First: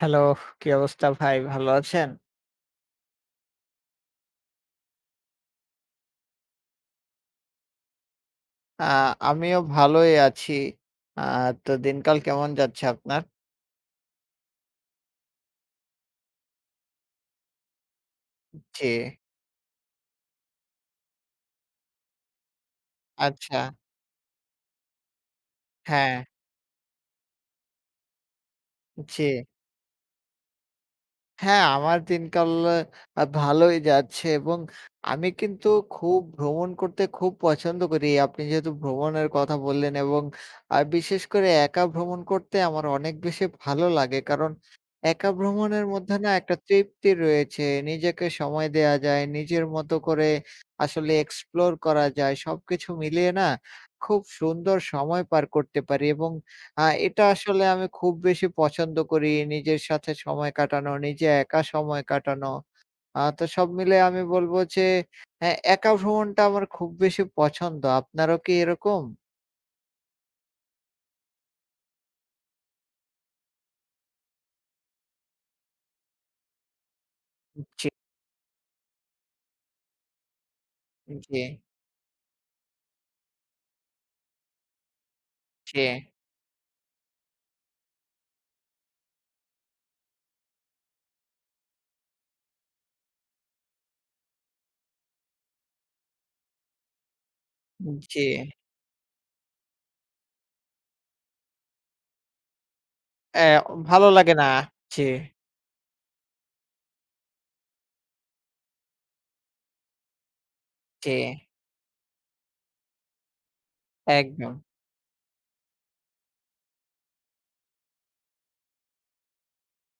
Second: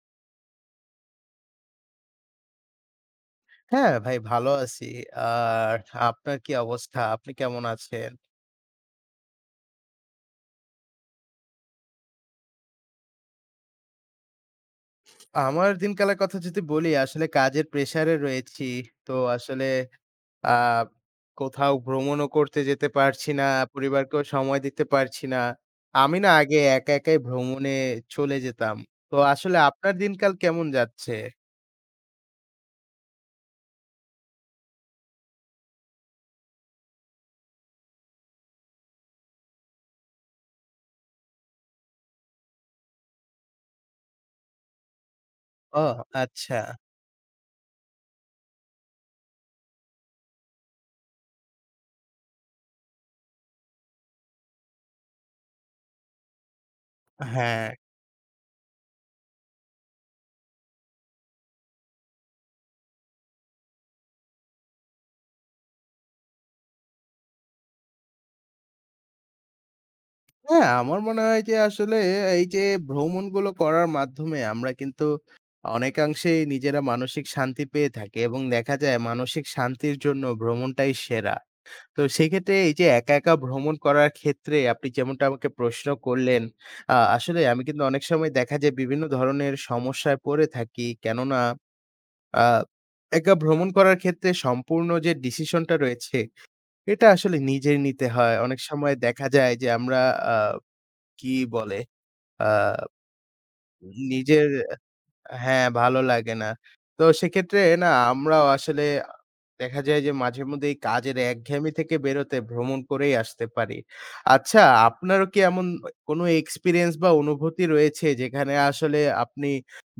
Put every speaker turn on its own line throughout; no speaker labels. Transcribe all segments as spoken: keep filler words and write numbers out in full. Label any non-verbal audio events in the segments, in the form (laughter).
Hello, কি অবস্থা ভাই? ভালো আছেন?
হ্যাঁ, ভাই ভালো আছি। আর আপনার কি অবস্থা? আপনি কেমন আছেন?
আ আমিও ভালোই আছি। আ তো দিনকাল কেমন যাচ্ছে আপনার?
আমার দিনকালের কথা যদি বলি, আসলে কাজের প্রেশারে রয়েছি।
জি,
তো আসলে আ কোথাও ভ্রমণও করতে যেতে পারছি না,
আচ্ছা।
পরিবারকেও সময় দিতে পারছি না।
হ্যাঁ,
আমি না আগে একা, একাই ভ্রমণে চলে যেতাম। তো
জি।
আসলে আপনার দিনকাল কেমন যাচ্ছে?
হ্যাঁ, আমার দিনকাল আ ভালোই যাচ্ছে এবং আমি কিন্তু খুব ভ্রমণ করতে খুব পছন্দ করি। আপনি যেহেতু ভ্রমণের কথা বললেন এবং আ বিশেষ করে একা ভ্রমণ করতে আমার অনেক বেশি ভালো লাগে। কারণ একা
ও
ভ্রমণের মধ্যে না একটা
আচ্ছা।
তৃপ্তি রয়েছে। নিজেকে সময় দেয়া যায়, নিজের মতো করে আসলে এক্সপ্লোর করা যায়। সবকিছু মিলিয়ে না খুব সুন্দর সময় পার করতে পারি এবং আ এটা আসলে
হ্যাঁ।
আমি খুব বেশি পছন্দ করি। নিজের সাথে সময় কাটানো, নিজে একা সময় কাটানো। আ তো সব মিলে আমি বলব যে হ্যাঁ, একা ভ্রমণটা আমার খুব বেশি পছন্দ। আপনারও কি এরকম?
হ্যাঁ, আমার মনে হয় যে আসলে এই যে ভ্রমণগুলো করার মাধ্যমে আমরা কিন্তু অনেকাংশেই নিজেরা মানসিক শান্তি
জি।
পেয়ে থাকি এবং দেখা যায় মানসিক শান্তির জন্য ভ্রমণটাই সেরা।
জি,
তো সেক্ষেত্রে এই যে একা, একা ভ্রমণ করার ক্ষেত্রে আপনি যেমনটা আমাকে
জি,
প্রশ্ন করলেন, আ আসলে আমি কিন্তু অনেক সময় দেখা যায় বিভিন্ন ধরনের সমস্যায় পড়ে থাকি। কেননা আ একা ভ্রমণ করার ক্ষেত্রে সম্পূর্ণ যে ডিসিশনটা রয়েছে, এটা আসলে নিজের নিতে
জি।
হয়। অনেক সময় দেখা যায় যে আমরা আ কি বলে আ
অ্যা ভালো লাগে
নিজের
না। জি,
হ্যাঁ, ভালো লাগে না। তো সেক্ষেত্রে না আমরাও আসলে দেখা যায় যে মাঝেমধ্যে এই
জি,
কাজের একঘেয়েমি থেকে বেরোতে ভ্রমণ করেই আসতে পারি।
একদম।
আচ্ছা আপনারও কি এমন কোনো এক্সপেরিয়েন্স বা অনুভূতি রয়েছে যেখানে আসলে আপনি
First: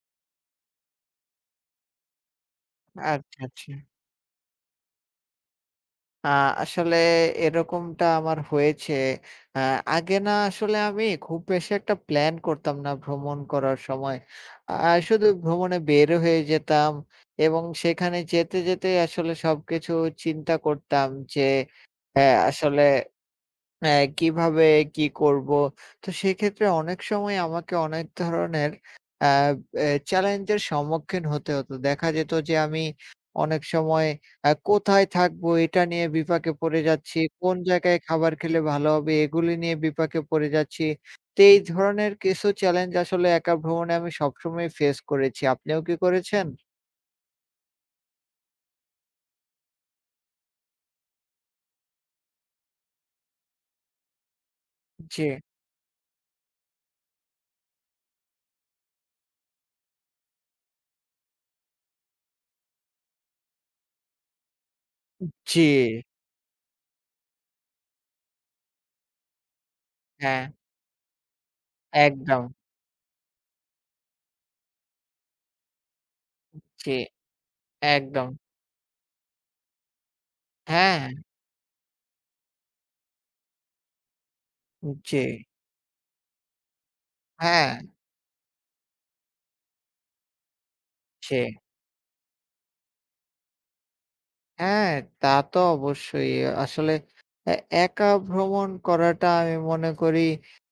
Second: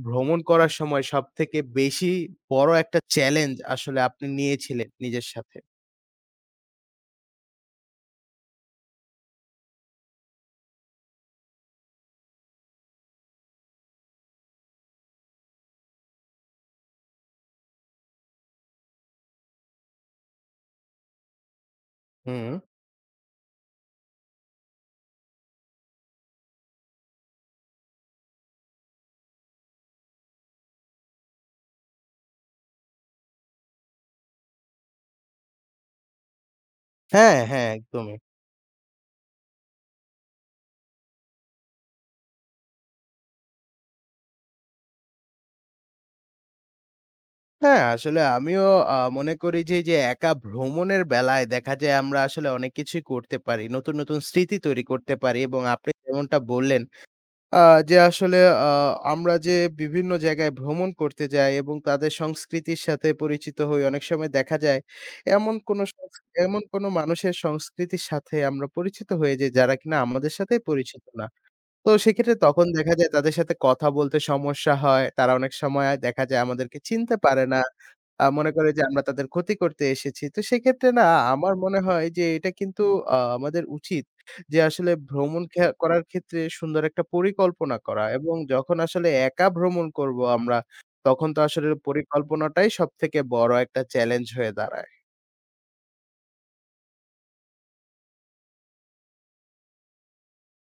ভ্রমণ করার সময় সবথেকে বেশি বড় একটা
আচ্ছা,
চ্যালেঞ্জ
আচ্ছা।
আসলে আপনি নিয়েছিলেন নিজের সাথে?
আ আসলে এরকমটা আমার হয়েছে। আ আগে না আসলে আমি খুব বেশি একটা প্ল্যান করতাম না ভ্রমণ করার সময়। আ শুধু ভ্রমণে বের হয়ে যেতাম এবং সেখানে যেতে, যেতে আসলে সবকিছু চিন্তা করতাম যে, অ্যা
হুম।
আসলে হ্যাঁ, কিভাবে কি করব? তো সেক্ষেত্রে অনেক সময় আমাকে অনেক ধরনের আ এ চ্যালেঞ্জের সম্মুখীন হতে হতো। দেখা যেত যে আমি অনেক সময় আ কোথায় থাকবো এটা নিয়ে বিপাকে পড়ে যাচ্ছি,
হ্যাঁ,
কোন
হ্যাঁ,
জায়গায়
একদমই।
খাবার খেলে ভালো হবে এগুলি নিয়ে বিপাকে পড়ে যাচ্ছি। তো এই ধরনের কিছু চ্যালেঞ্জ আসলে একা ভ্রমণে আমি সবসময় ফেস করেছি। আপনিও কি করেছেন?
হ্যাঁ, আসলে আমিও আ মনে করি যে, এইযে একা ভ্রমণের বেলায় দেখা যায় আমরা আসলে অনেক কিছুই করতে পারি। নতুন, নতুন স্মৃতি তৈরি করতে
জি,
পারি এবং আপনি যেমনটা বললেন আ যে আসলে আ আমরা যে বিভিন্ন জায়গায় ভ্রমণ করতে যাই এবং তাদের সংস্কৃতির সাথে পরিচিত হই। অনেক সময় দেখা যায় এমন
জি,
কোনো সংস এমন কোনো মানুষের সংস্কৃতির সাথে আমরা পরিচিত হয়ে যাই যারা কিনা আমাদের
হ্যাঁ,
সাথেই পরিচিত না। তো সেক্ষেত্রে
একদম।
তখন দেখা যায় তাদের সাথে কথা বলতে সমস্যা হয়। তারা অনেক সময় দেখা যায় আমাদেরকে
জি,
চিনতে পারে না। আ
একদম।
মনে করে যে আমরা তাদের ক্ষতি করতে এসেছি। তো সেক্ষেত্রে না
হ্যাঁ,
আমার মনে হয় যে এটা কিন্তু আ আমাদের উচিত যে আসলে
জি,
ভ্রমণ খে করার ক্ষেত্রে সুন্দর একটা
হ্যাঁ,
পরিকল্পনা করা এবং যখন আসলে একা ভ্রমণ করব আমরা তখন
জি।
তো আসলে পরিকল্পনাটাই সবথেকে বড় একটা চ্যালেঞ্জ হয়ে দাঁড়ায়।
হ্যাঁ, তা তো অবশ্যই। আসলে এ একা ভ্রমণ করাটা আমি মনে করি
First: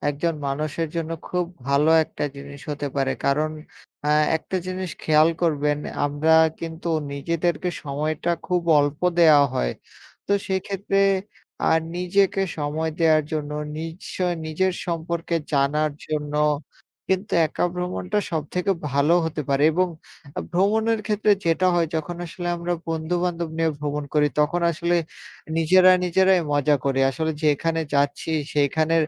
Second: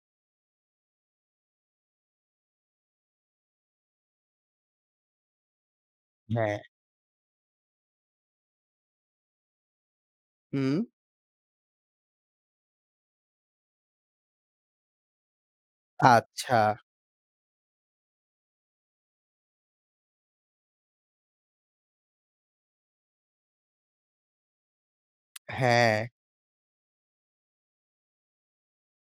একজন মানুষের জন্য খুব ভালো একটা জিনিস হতে পারে। কারণ আ একটা জিনিস খেয়াল করবেন আমরা
হ্যাঁ।
কিন্তু নিজেদেরকে সময়টা খুব অল্প দেয়া হয়। তো
হুম,
সেক্ষেত্রে আ নিজেকে সময় দেওয়ার জন্য, নিজ নিজের সম্পর্কে জানার জন্য
আচ্ছা।
কিন্তু একা ভ্রমণটা সবথেকে ভালো হতে পারে এবং আ ভ্রমণের ক্ষেত্রে যেটা হয় যখন আসলে আমরা বন্ধু-বান্ধব নিয়ে ভ্রমণ করি, তখন আসলে নিজেরা,
হ্যাঁ,
নিজেরাই মজা করি। আসলে যেখানে যাচ্ছি সেইখানের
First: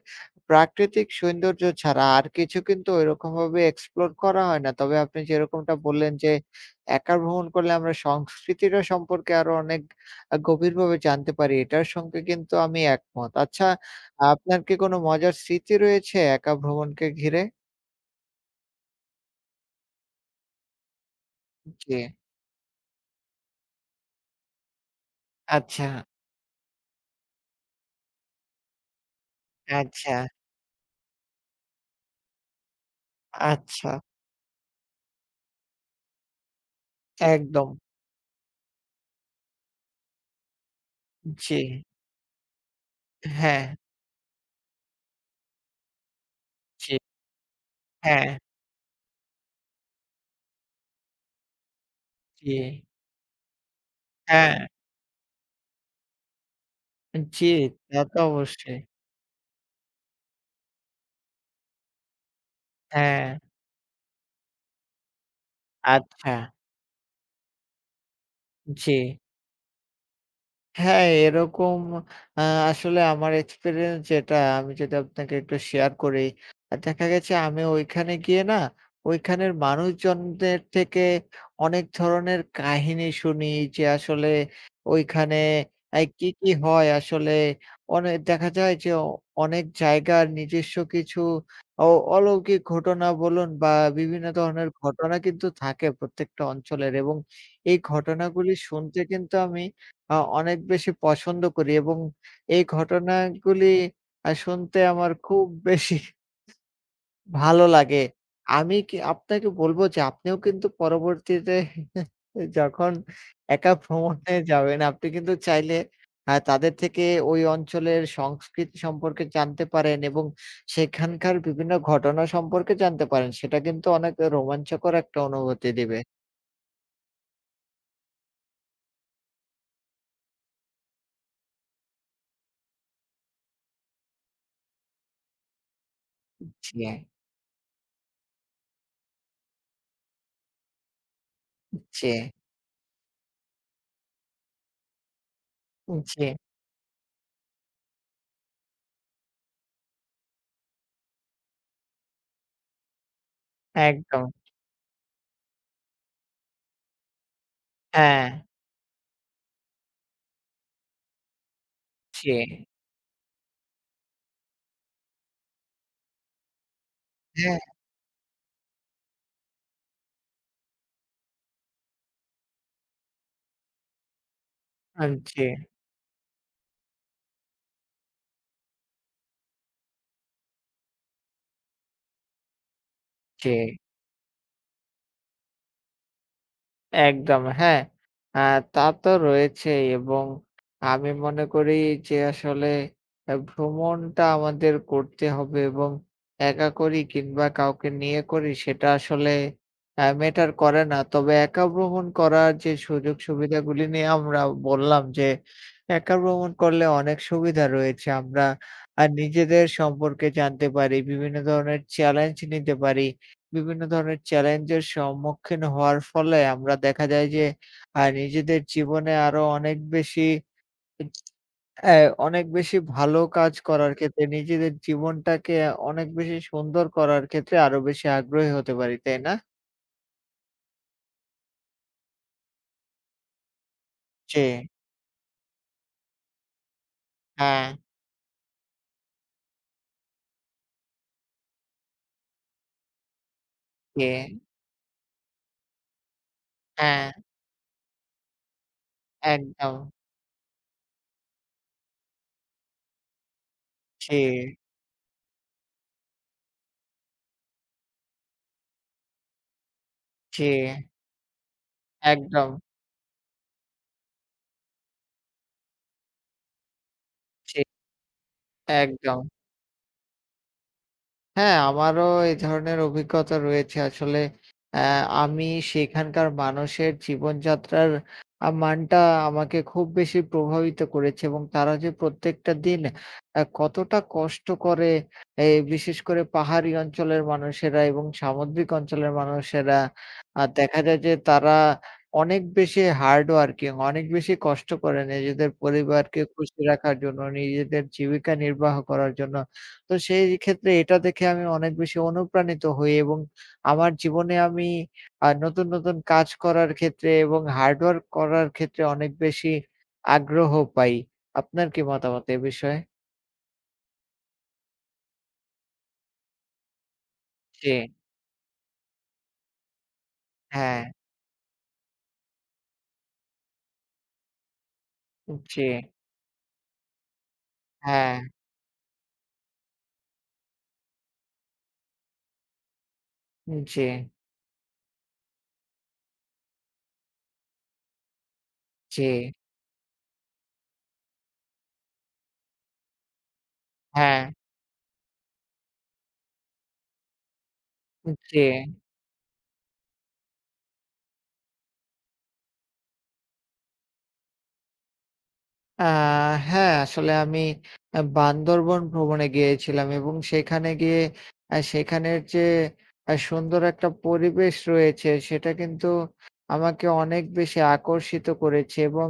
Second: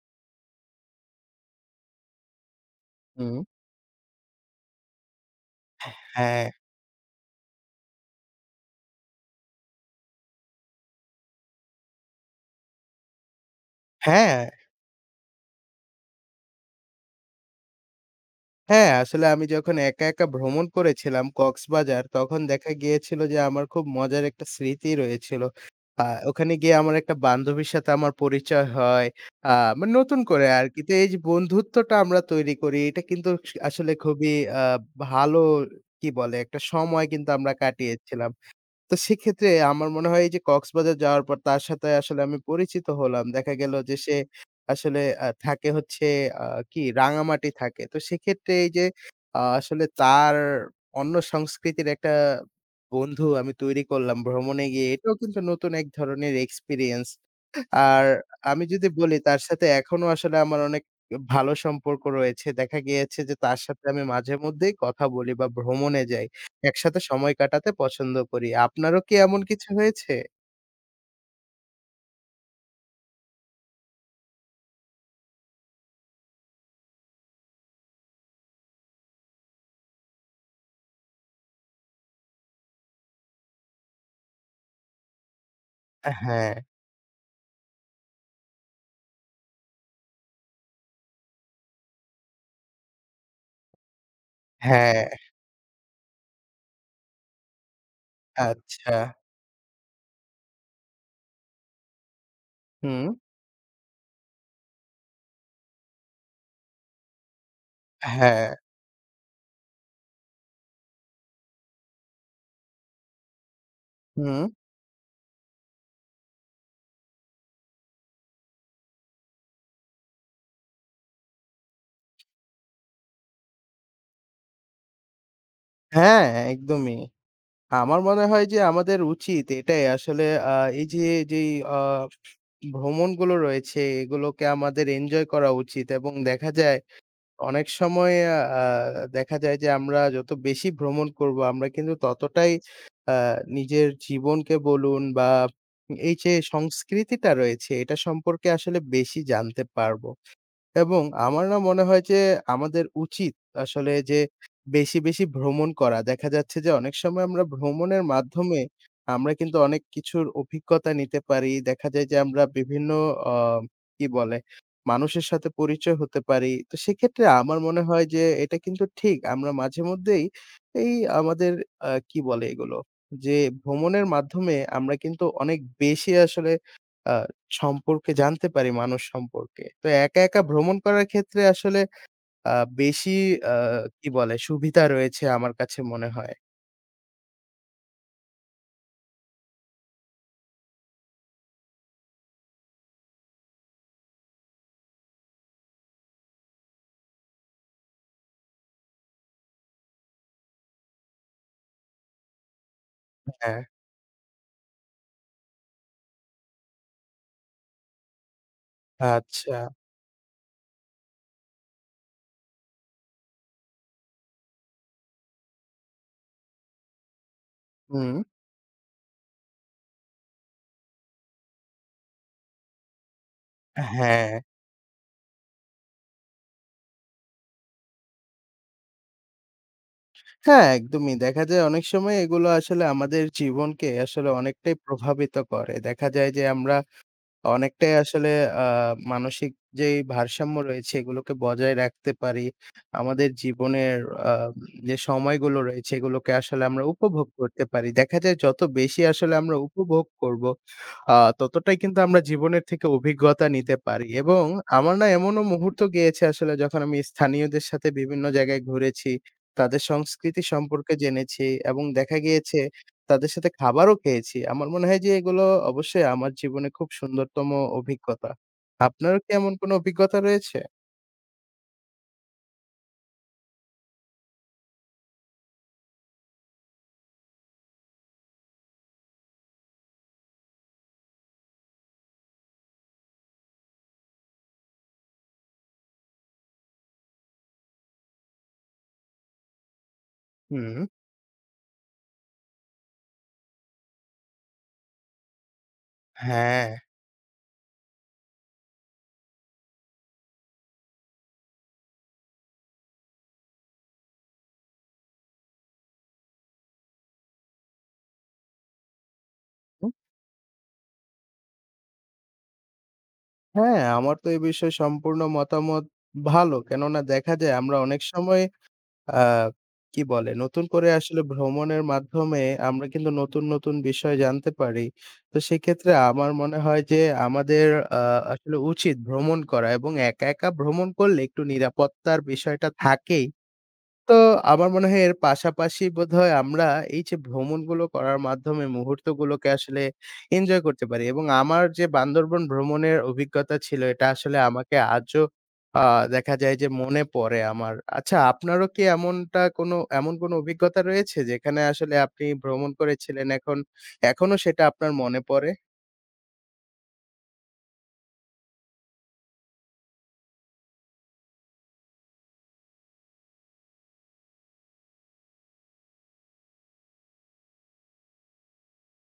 প্রাকৃতিক সৌন্দর্য ছাড়া আর কিছু কিন্তু
হুম।
ওইরকমভাবে এক্সপ্লোর করা হয় না। তবে আপনি যেরকমটা বললেন যে,
হ্যাঁ,
একা ভ্রমণ করলে আমরা সংস্কৃতিটা সম্পর্কে আরো অনেক আ গভীরভাবে জানতে পারি। এটার সঙ্গে কিন্তু আমি একমত। আচ্ছা,
হ্যাঁ।
আপনার কি কোনো মজার স্মৃতি রয়েছে একা ভ্রমণকে ঘিরে?
হ্যাঁ, আসলে আমি যখন একা, একা ভ্রমণ করেছিলাম
জি।
কক্সবাজার, তখন দেখা গিয়েছিল যে আমার খুব মজার একটা স্মৃতি রয়েছিল।
আচ্ছা,
আ ওখানে গিয়ে আমার একটা বান্ধবীর সাথে আমার পরিচয় হয়। আ মানে
আচ্ছা,
নতুন করে আরকি। তো এই যে বন্ধুত্বটা আমরা তৈরি করি, এটা কিন্তু
আচ্ছা।
আসলে খুবই আ ভালো কি বলে? একটা সময় কিন্তু আমরা
একদম।
কাটিয়েছিলাম। তো সেক্ষেত্রে আমার মনে হয় এই যে কক্সবাজার যাওয়ার পর
জি।
তার সাথে আসলে আমি পরিচিত হলাম। দেখা
হ্যাঁ,
গেল যে সে আসলে আ থাকে হচ্ছে আ কি
জি,
রাঙামাটি থাকে। তো
হ্যাঁ,
সেক্ষেত্রে এই যে আ আসলে তার অন্য সংস্কৃতির একটা
জি,
বন্ধু আমি তৈরি করলাম
হ্যাঁ,
ভ্রমণে গিয়ে। এটাও কিন্তু নতুন এক ধরনের এক্সপেরিয়েন্স।
জি, তা
আর
তো
আমি
অবশ্যই।
যদি বলি তার সাথে এখনো আসলে আমার অনেক ভালো সম্পর্ক রয়েছে। দেখা গিয়েছে
হ্যাঁ,
যে তার সাথে আমি মাঝে মধ্যেই কথা বলি বা ভ্রমণে যাই।
আচ্ছা,
একসাথে সময় কাটাতে পছন্দ করি।
জি।
আপনারও কি এমন কিছু হয়েছে?
হ্যাঁ, এরকম আ আসলে আমার এক্সপেরিয়েন্স যেটা আমি যদি আপনাকে একটু শেয়ার করি। আ দেখা গেছে আমি ওইখানে গিয়ে না ওইখানের মানুষজনদের থেকে অনেক ধরনের কাহিনী শুনি যে আসলে ওইখানে আই কি, কি
হ্যাঁ,
হয় আসলে অনে দেখা যায় যে অ- অনেক জায়গার নিজস্ব কিছু অ অলৌকিক ঘটনা বলুন বা বিভিন্ন ধরনের
হ্যাঁ,
ঘটনা কিন্তু থাকে প্রত্যেকটা অঞ্চলের এবং এই ঘটনাগুলি
আচ্ছা।
শুনতে কিন্তু আমি আ অনেক বেশি পছন্দ করি এবং এই
হুম,
ঘটনাগুলি আ শুনতে আমার খুব বেশি ভালো লাগে।
হ্যাঁ,
আমি কি আপনাকে বলব যে আপনিও কিন্তু পরবর্তীতে যখন একা ভ্রমণে
হুম,
যাবেন, আপনি কিন্তু চাইলে আ তাদের থেকে ওই অঞ্চলের সংস্কৃতি সম্পর্কে জানতে পারেন এবং সেখানকার বিভিন্ন ঘটনা সম্পর্কে জানতে পারেন। সেটা কিন্তু অনেক রোমাঞ্চকর একটা অনুভূতি দিবে।
হ্যাঁ, একদমই। আমার মনে হয় যে আমাদের উচিত এটাই আসলে আ এই যে যেই আ ভ্রমণগুলো রয়েছে এগুলোকে আমাদের এনজয় করা উচিত এবং দেখা যায়
জি,
অনেক সময় আ দেখা যায় যে আমরা যত বেশি ভ্রমণ করব আমরা কিন্তু
জি,
ততটাই নিজের জীবনকে বলুন বা এই
জি,
যে সংস্কৃতিটা রয়েছে এটা সম্পর্কে আসলে বেশি জানতে পারবো। এবং আমার না মনে হয় যে আমাদের উচিত আসলে যে
একদম।
বেশি, বেশি ভ্রমণ করা। দেখা যাচ্ছে যে অনেক সময় আমরা ভ্রমণের
হ্যাঁ,
মাধ্যমে আমরা কিন্তু অনেক কিছুর অভিজ্ঞতা নিতে পারি। দেখা যায় যে
জি।
আমরা বিভিন্ন অ কি বলে? মানুষের সাথে পরিচয় হতে পারি। তো সেক্ষেত্রে আমার
হ্যাঁ।
মনে হয় যে এটা কিন্তু ঠিক। আমরা মাঝেমধ্যেই এই আমাদের আ কি বলে এগুলো? যে ভ্রমণের মাধ্যমে আমরা
আ
কিন্তু
জি,
অনেক বেশি আসলে আ সম্পর্কে জানতে পারি মানুষ সম্পর্কে। তো একা, একা ভ্রমণ করার ক্ষেত্রে আসলে আ বেশি
জি।
আ কি বলে সুবিধা রয়েছে আমার কাছে মনে হয়।
একদম হ্যাঁ, আ তা তো রয়েছেই এবং আমি মনে করি যে আসলে আ ভ্রমণটা আমাদের করতে হবে এবং একা করি কিংবা কাউকে নিয়ে করি সেটা আসলে আ ম্যাটার করে না। তবে একা ভ্রমণ করার যে সুযোগ
হ্যাঁ,
সুবিধাগুলি নিয়ে আমরা বললাম যে একা ভ্রমণ করলে অনেক সুবিধা রয়েছে। আমরা আ
আচ্ছা।
নিজেদের সম্পর্কে জানতে পারি, বিভিন্ন ধরনের চ্যালেঞ্জ নিতে পারি। বিভিন্ন ধরনের চ্যালেঞ্জের সম্মুখীন হওয়ার ফলে আমরা দেখা যায় যে আ
হুম।
নিজেদের জীবনে আরো অনেক বেশি অ্যা অনেক বেশি ভালো কাজ করার ক্ষেত্রে
হ্যাঁ,
নিজেদের জীবনটাকে অনেক বেশি সুন্দর করার ক্ষেত্রে আরো বেশি আগ্রহী হতে পারি, তাই না?
হ্যাঁ, একদমই। দেখা যায় অনেক সময় এগুলো আসলে আমাদের জীবনকে আসলে
জি,
অনেকটাই প্রভাবিত করে। দেখা যায় যে আমরা
হ্যাঁ,
অনেকটাই আসলে আ মানসিক যেই ভারসাম্য রয়েছে এগুলোকে বজায় রাখতে পারি। আমাদের জীবনের
জি,
আ যে সময়গুলো রয়েছে এগুলোকে আসলে আমরা
হ্যাঁ,
উপভোগ করতে পারি। দেখা যায় যত বেশি আসলে আমরা
একদম।
উপভোগ করব, আ ততটাই কিন্তু আমরা জীবনের থেকে অভিজ্ঞতা নিতে পারি
জি,
এবং আমার না এমনও মুহূর্ত গিয়েছে আসলে যখন আমি স্থানীয়দের সাথে বিভিন্ন জায়গায় ঘুরেছি, তাদের সংস্কৃতি
জি,
সম্পর্কে জেনেছি এবং দেখা
একদম,
গিয়েছে তাদের সাথে খাবারও খেয়েছি। আমার মনে হয় যে এগুলো অবশ্যই আমার জীবনে খুব সুন্দরতম
জি,
অভিজ্ঞতা। আপনারও
একদম।
কি এমন কোনো অভিজ্ঞতা রয়েছে?
হ্যাঁ, আমারও এই ধরনের অভিজ্ঞতা রয়েছে। আসলে অ্যা আমি সেখানকার মানুষের জীবনযাত্রার আ মানটা আমাকে খুব বেশি প্রভাবিত করেছে এবং তারা যে প্রত্যেকটা দিন অ্যা কতটা কষ্ট করে, এই বিশেষ করে পাহাড়ি অঞ্চলের মানুষেরা এবং সামুদ্রিক অঞ্চলের মানুষেরা আ দেখা
হুম,
যায় যে তারা অনেক বেশি হার্ড ওয়ার্কিং, অনেক বেশি কষ্ট করে নিজেদের পরিবারকে খুশি
হ্যাঁ।
রাখার জন্য, নিজেদের জীবিকা নির্বাহ করার জন্য। তো সেই ক্ষেত্রে এটা দেখে আমি অনেক বেশি অনুপ্রাণিত হই এবং আমার জীবনে আমি আ নতুন, নতুন কাজ করার ক্ষেত্রে এবং হার্ড ওয়ার্ক করার ক্ষেত্রে অনেক বেশি
হুম,
আগ্রহ পাই। আপনার কি মতামত এ বিষয়ে?
হ্যাঁ, আমার তো এই বিষয়ে সম্পূর্ণ মতামত ভালো। কেননা দেখা যায়
জি,
আমরা অনেক সময় আ কি বলে? নতুন
হ্যাঁ,
করে আসলে ভ্রমণের মাধ্যমে আমরা কিন্তু নতুন, নতুন বিষয় জানতে পারি। তো
জি,
সেক্ষেত্রে আমার মনে হয় যে আমাদের আ
হ্যাঁ,
আসলে উচিত ভ্রমণ করা এবং একা, একা ভ্রমণ করলে একটু নিরাপত্তার বিষয়টা থাকেই।
জি,
তো আমার মনে হয় এর পাশাপাশি বোধহয় আমরা এই যে ভ্রমণগুলো করার মাধ্যমে
জি,
মুহূর্তগুলোকে আসলে এনজয় করতে পারি এবং আমার যে বান্দরবন ভ্রমণের অভিজ্ঞতা ছিল এটা
হ্যাঁ,
আসলে আমাকে আজও আ দেখা যায় যে মনে পড়ে আমার। আচ্ছা
জি।
আপনারও কি এমনটা কোনো এমন কোনো অভিজ্ঞতা রয়েছে যেখানে আসলে আপনি ভ্রমণ করেছিলেন এখন এখনো সেটা আপনার মনে পড়ে?
আ হ্যাঁ, আসলে আমি আ বান্দরবন ভ্রমণে গিয়েছিলাম এবং সেখানে গিয়ে আ সেখানের যে আ সুন্দর একটা পরিবেশ রয়েছে, সেটা কিন্তু আমাকে অনেক বেশি আকর্ষিত করেছে এবং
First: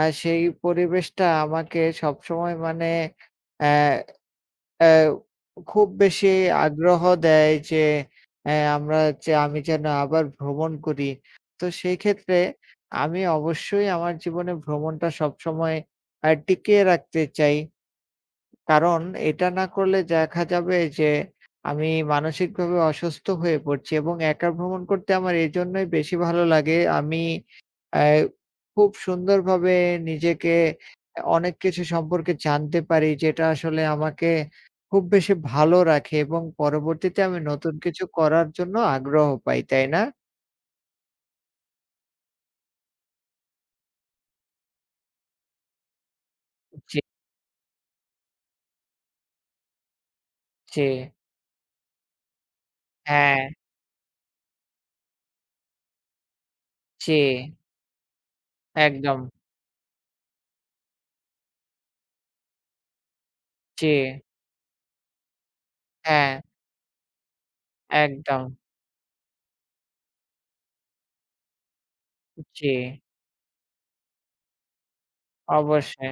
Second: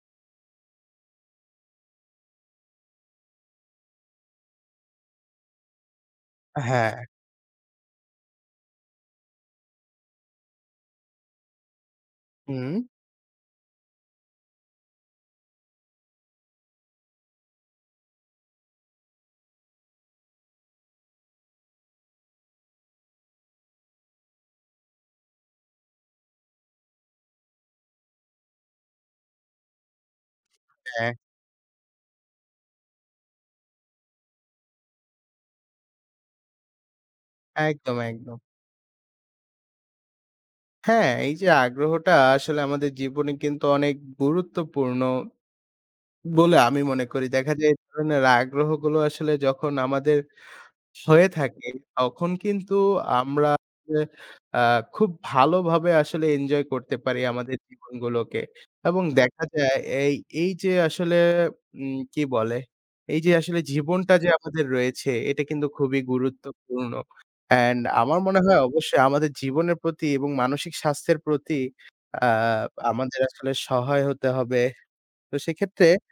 আ সেই পরিবেশটা আমাকে সবসময় মানে অ্যা অ্যা খুব বেশি
হ্যাঁ,
আগ্রহ দেয় যে অ্যা আমরা যে আমি যেন আবার ভ্রমণ করি। তো সেই ক্ষেত্রে
হুম।
আমি অবশ্যই আমার জীবনে ভ্রমণটা সবসময় আ টিকিয়ে রাখতে চাই। কারণ এটা না করলে দেখা যাবে যে আমি মানসিকভাবে অসুস্থ হয়ে পড়ছি এবং একা ভ্রমণ করতে আমার এজন্যই বেশি ভালো লাগে। আমি অ্যা খুব সুন্দরভাবে নিজেকে
হ্যাঁ।
অনেক কিছু সম্পর্কে জানতে পারি যেটা আসলে আমাকে খুব বেশি ভালো রাখে এবং পরবর্তীতে আমি নতুন
একদম,
কিছু
একদম।
করার জন্য আগ্রহ পাই, তাই না?
হ্যাঁ, এই যে আগ্রহটা আসলে আমাদের জীবনে কিন্তু অনেক গুরুত্বপূর্ণ বলে আমি
জি,
মনে করি। দেখা যায় এই ধরনের আগ্রহগুলো আসলে যখন আমাদের
জি।
হয়ে থাকে, তখন কিন্তু
হ্যাঁ,
আমরা আসলে আ খুব ভালোভাবে আসলে এনজয় করতে
জি।
পারি আমাদের জীবনগুলোকে। এবং
একদম।
দেখা যায় এই, এই যে আসলে উম কি বলে? এই যে আসলে
জি।
জীবনটা যে আমাদের রয়েছে, এটা কিন্তু খুবই
হ্যাঁ,
গুরুত্বপূর্ণ। অ্যান্ড আমার মনে
একদম।
হয় অবশ্যই আমাদের জীবনের প্রতি এবং মানসিক স্বাস্থ্যের প্রতি আ
জি,
আমাদের আসলে সহায় হতে হবে। তো সেক্ষেত্রে
অবশ্যই।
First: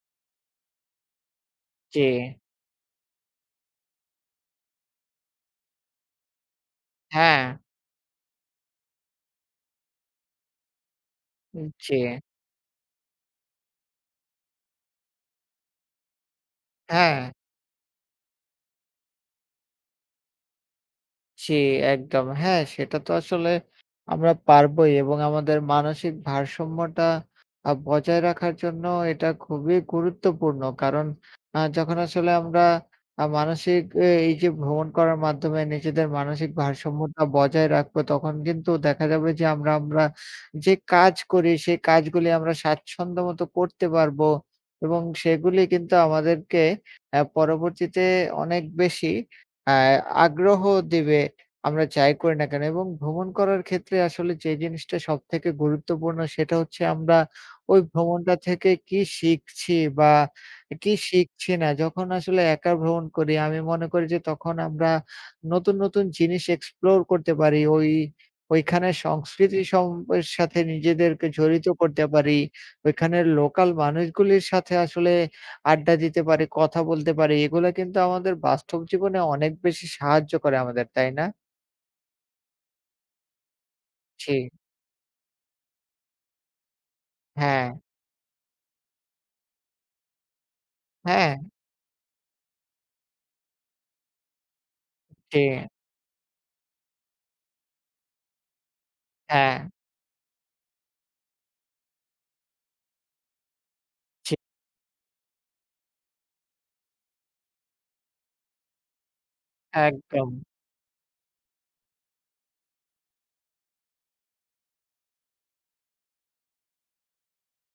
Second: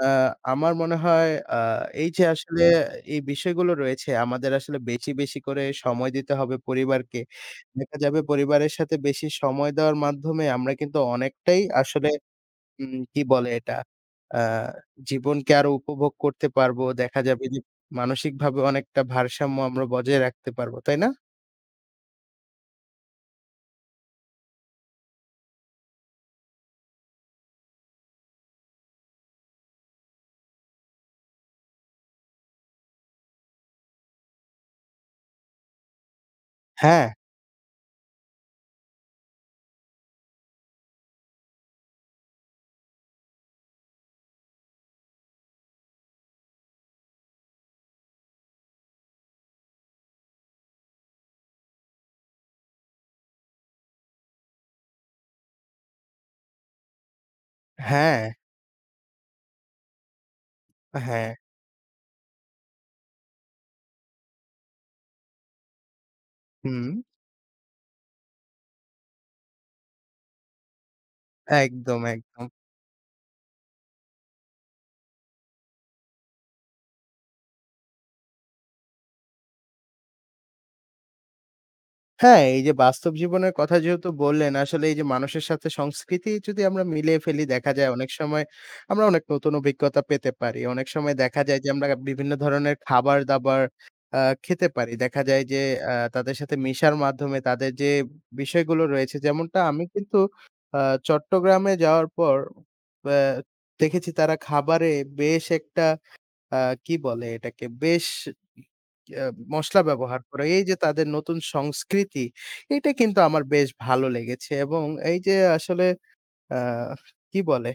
আ আমার মনে হয় আ
জি।
এই যে আসলে এই বিষয়গুলো রয়েছে আমাদের আসলে বেশি, বেশি করে সময় দিতে হবে পরিবারকে।
হ্যাঁ,
দেখা যাবে পরিবারের সাথে বেশি সময় দেওয়ার মাধ্যমে আমরা কিন্তু অনেকটাই
জি,
আসলে উম কি বলে এটা? আ জীবনকে আরো উপভোগ করতে পারবো। দেখা
হ্যাঁ।
যাবে যে মানসিকভাবে অনেকটা ভারসাম্য আমরা বজায় রাখতে পারবো। তাই না?
জি, একদম। হ্যাঁ, সেটা তো আসলে আমরা পারবোই এবং আমাদের মানসিক ভারসাম্যটা আ বজায় রাখার জন্য এটা খুবই গুরুত্বপূর্ণ। কারণ আ যখন আসলে আমরা আ মানসিক এ এই যে ভ্রমণ করার মাধ্যমে নিজেদের মানসিক
হ্যাঁ,
ভারসাম্যটা বজায় রাখবো, তখন কিন্তু দেখা যাবে যে আমরা, আমরা যে কাজ করি সেই কাজগুলি আমরা স্বাচ্ছন্দ্য মতো করতে পারবো এবং সেগুলি কিন্তু আমাদেরকে অ্যা পরবর্তীতে অনেক বেশি আ আগ্রহ দিবে। আমরা যাই করি না কেন এবং ভ্রমণ করার ক্ষেত্রে আসলে যে জিনিসটা সবথেকে গুরুত্বপূর্ণ সেটা হচ্ছে আমরা ওই
হ্যাঁ,
ভ্রমণটা থেকে কি শিখছি বা কি
হ্যাঁ।
শিখছি না। যখন আসলে একা ভ্রমণ করি আমি মনে করি যে তখন আমরা নতুন, নতুন জিনিস
হুম।
এক্সপ্লোর করতে পারি। ওই ওইখানের সংস্কৃতি সম এর সাথে নিজেদেরকে জড়িত
একদম,
করতে পারি।
একদম।
ওইখানের লোকাল মানুষগুলির সাথে আসলে আড্ডা দিতে পারি, কথা বলতে পারি। এগুলা কিন্তু আমাদের বাস্তব জীবনে অনেক বেশি সাহায্য করে আমাদের, তাই না?
হ্যাঁ, এই যে বাস্তব জীবনের কথা যেহেতু
জি,
বললেন, আসলে এই যে মানুষের সাথে সংস্কৃতি যদি আমরা মিলিয়ে ফেলি
হ্যাঁ,
দেখা যায় অনেক সময় আমরা অনেক নতুন অভিজ্ঞতা পেতে পারি। অনেক সময়
হ্যাঁ,
দেখা যায় যে আমরা বিভিন্ন ধরনের খাবার-দাবার আ খেতে পারি। দেখা
জি,
যায় যে আ তাদের সাথে মিশার মাধ্যমে তাদের যে বিষয়গুলো রয়েছে
হ্যাঁ,
যেমনটা আমি কিন্তু আ চট্টগ্রামে যাওয়ার পর ব্যা দেখেছি তারা
জি,
খাবারে বেশ একটা আ কি বলে এটাকে? বেশ আ মসলা ব্যবহার
একদম,
করে। এই যে তাদের নতুন সংস্কৃতি, এটা কিন্তু আমার বেশ ভালো লেগেছে এবং এই যে আসলে আ কি বলে?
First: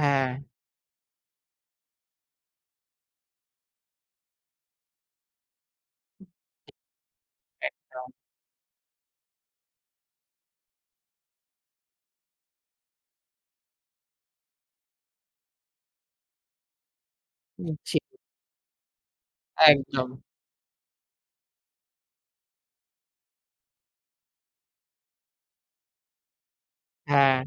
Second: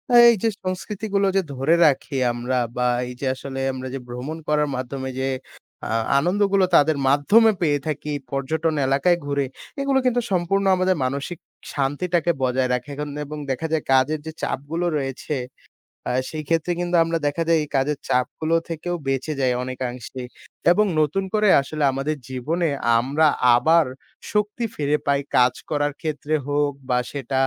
হ্যাঁ,
এই যে সংস্কৃতিগুলো যে ধরে রাখি আমরা বা এই যে আসলে আমরা যে ভ্রমণ করার মাধ্যমে যে আ আনন্দগুলো তাদের মাধ্যমে পেয়ে
একদম,
থাকি পর্যটন এলাকায় ঘুরে, এগুলো কিন্তু সম্পূর্ণ আমাদের মানসিক শান্তিটাকে বজায় রাখে এখন এবং দেখা যায় কাজের যে চাপগুলো রয়েছে আ সেই ক্ষেত্রে কিন্তু আমরা দেখা যায় এই কাজের
জি,
চাপগুলো থেকেও বেঁচে যাই
একদম,
অনেকাংশেই। এবং নতুন করে আসলে আমাদের জীবনে আমরা আবার শক্তি ফিরে পাই কাজ করার ক্ষেত্রে হোক বা
হ্যাঁ,
সেটা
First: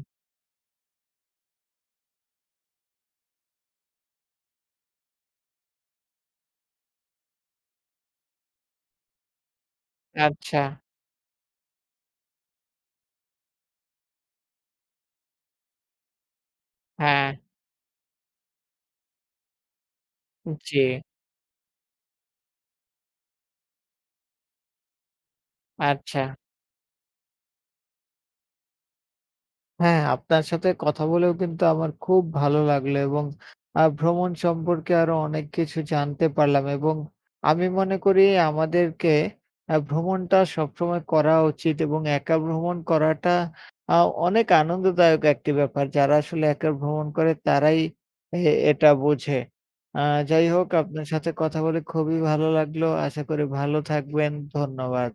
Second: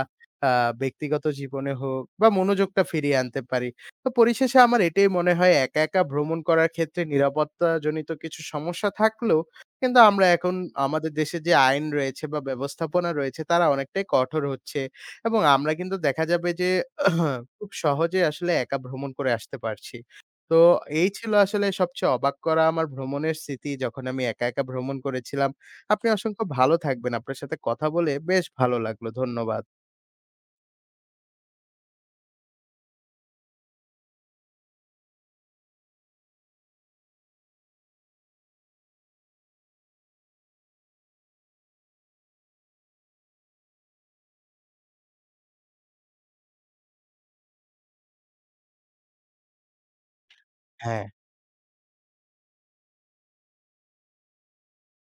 আ ব্যক্তিগত জীবনে হোক বা মনোযোগটা ফিরিয়ে আনতে পারি। তো পরিশেষে আমার এটাই মনে হয় একা, একা ভ্রমণ করার ক্ষেত্রে নিরাপত্তাজনিত কিছু সমস্যা থাকলেও কিন্তু আমরা এখন
আচ্ছা,
আমাদের দেশে যে আইন রয়েছে বা ব্যবস্থাপনা রয়েছে তারা অনেকটাই কঠোর হচ্ছে। এবং আমরা কিন্তু দেখা যাবে যে
হ্যাঁ,
(clears throat) খুব সহজে আসলে একা ভ্রমণ করে আসতে পারছি। তো
জি,
এই ছিল আসলে সবচেয়ে অবাক করা আমার ভ্রমণের স্মৃতি যখন আমি একা, একা ভ্রমণ করেছিলাম। আপনি
আচ্ছা।
অসংখ্য ভালো থাকবেন। আপনার সাথে কথা বলে বেশ ভালো লাগলো। ধন্যবাদ।
হ্যাঁ, আপনার সাথে কথা বলেও কিন্তু আমার খুব ভালো লাগলো এবং আ ভ্রমণ সম্পর্কে আরো অনেক কিছু জানতে পারলাম এবং আমি মনে করি আমাদেরকে আ ভ্রমণটা সবসময় করা উচিত এবং একা ভ্রমণ করাটা আ অনেক আনন্দদায়ক একটি ব্যাপার। যারা আসলে একা ভ্রমণ করে তারাই এ এটা বোঝে। আ যাই হোক
হ্যাঁ।
আপনার সাথে কথা বলে খুবই ভালো লাগলো। আশা করি ভালো থাকবেন। ধন্যবাদ।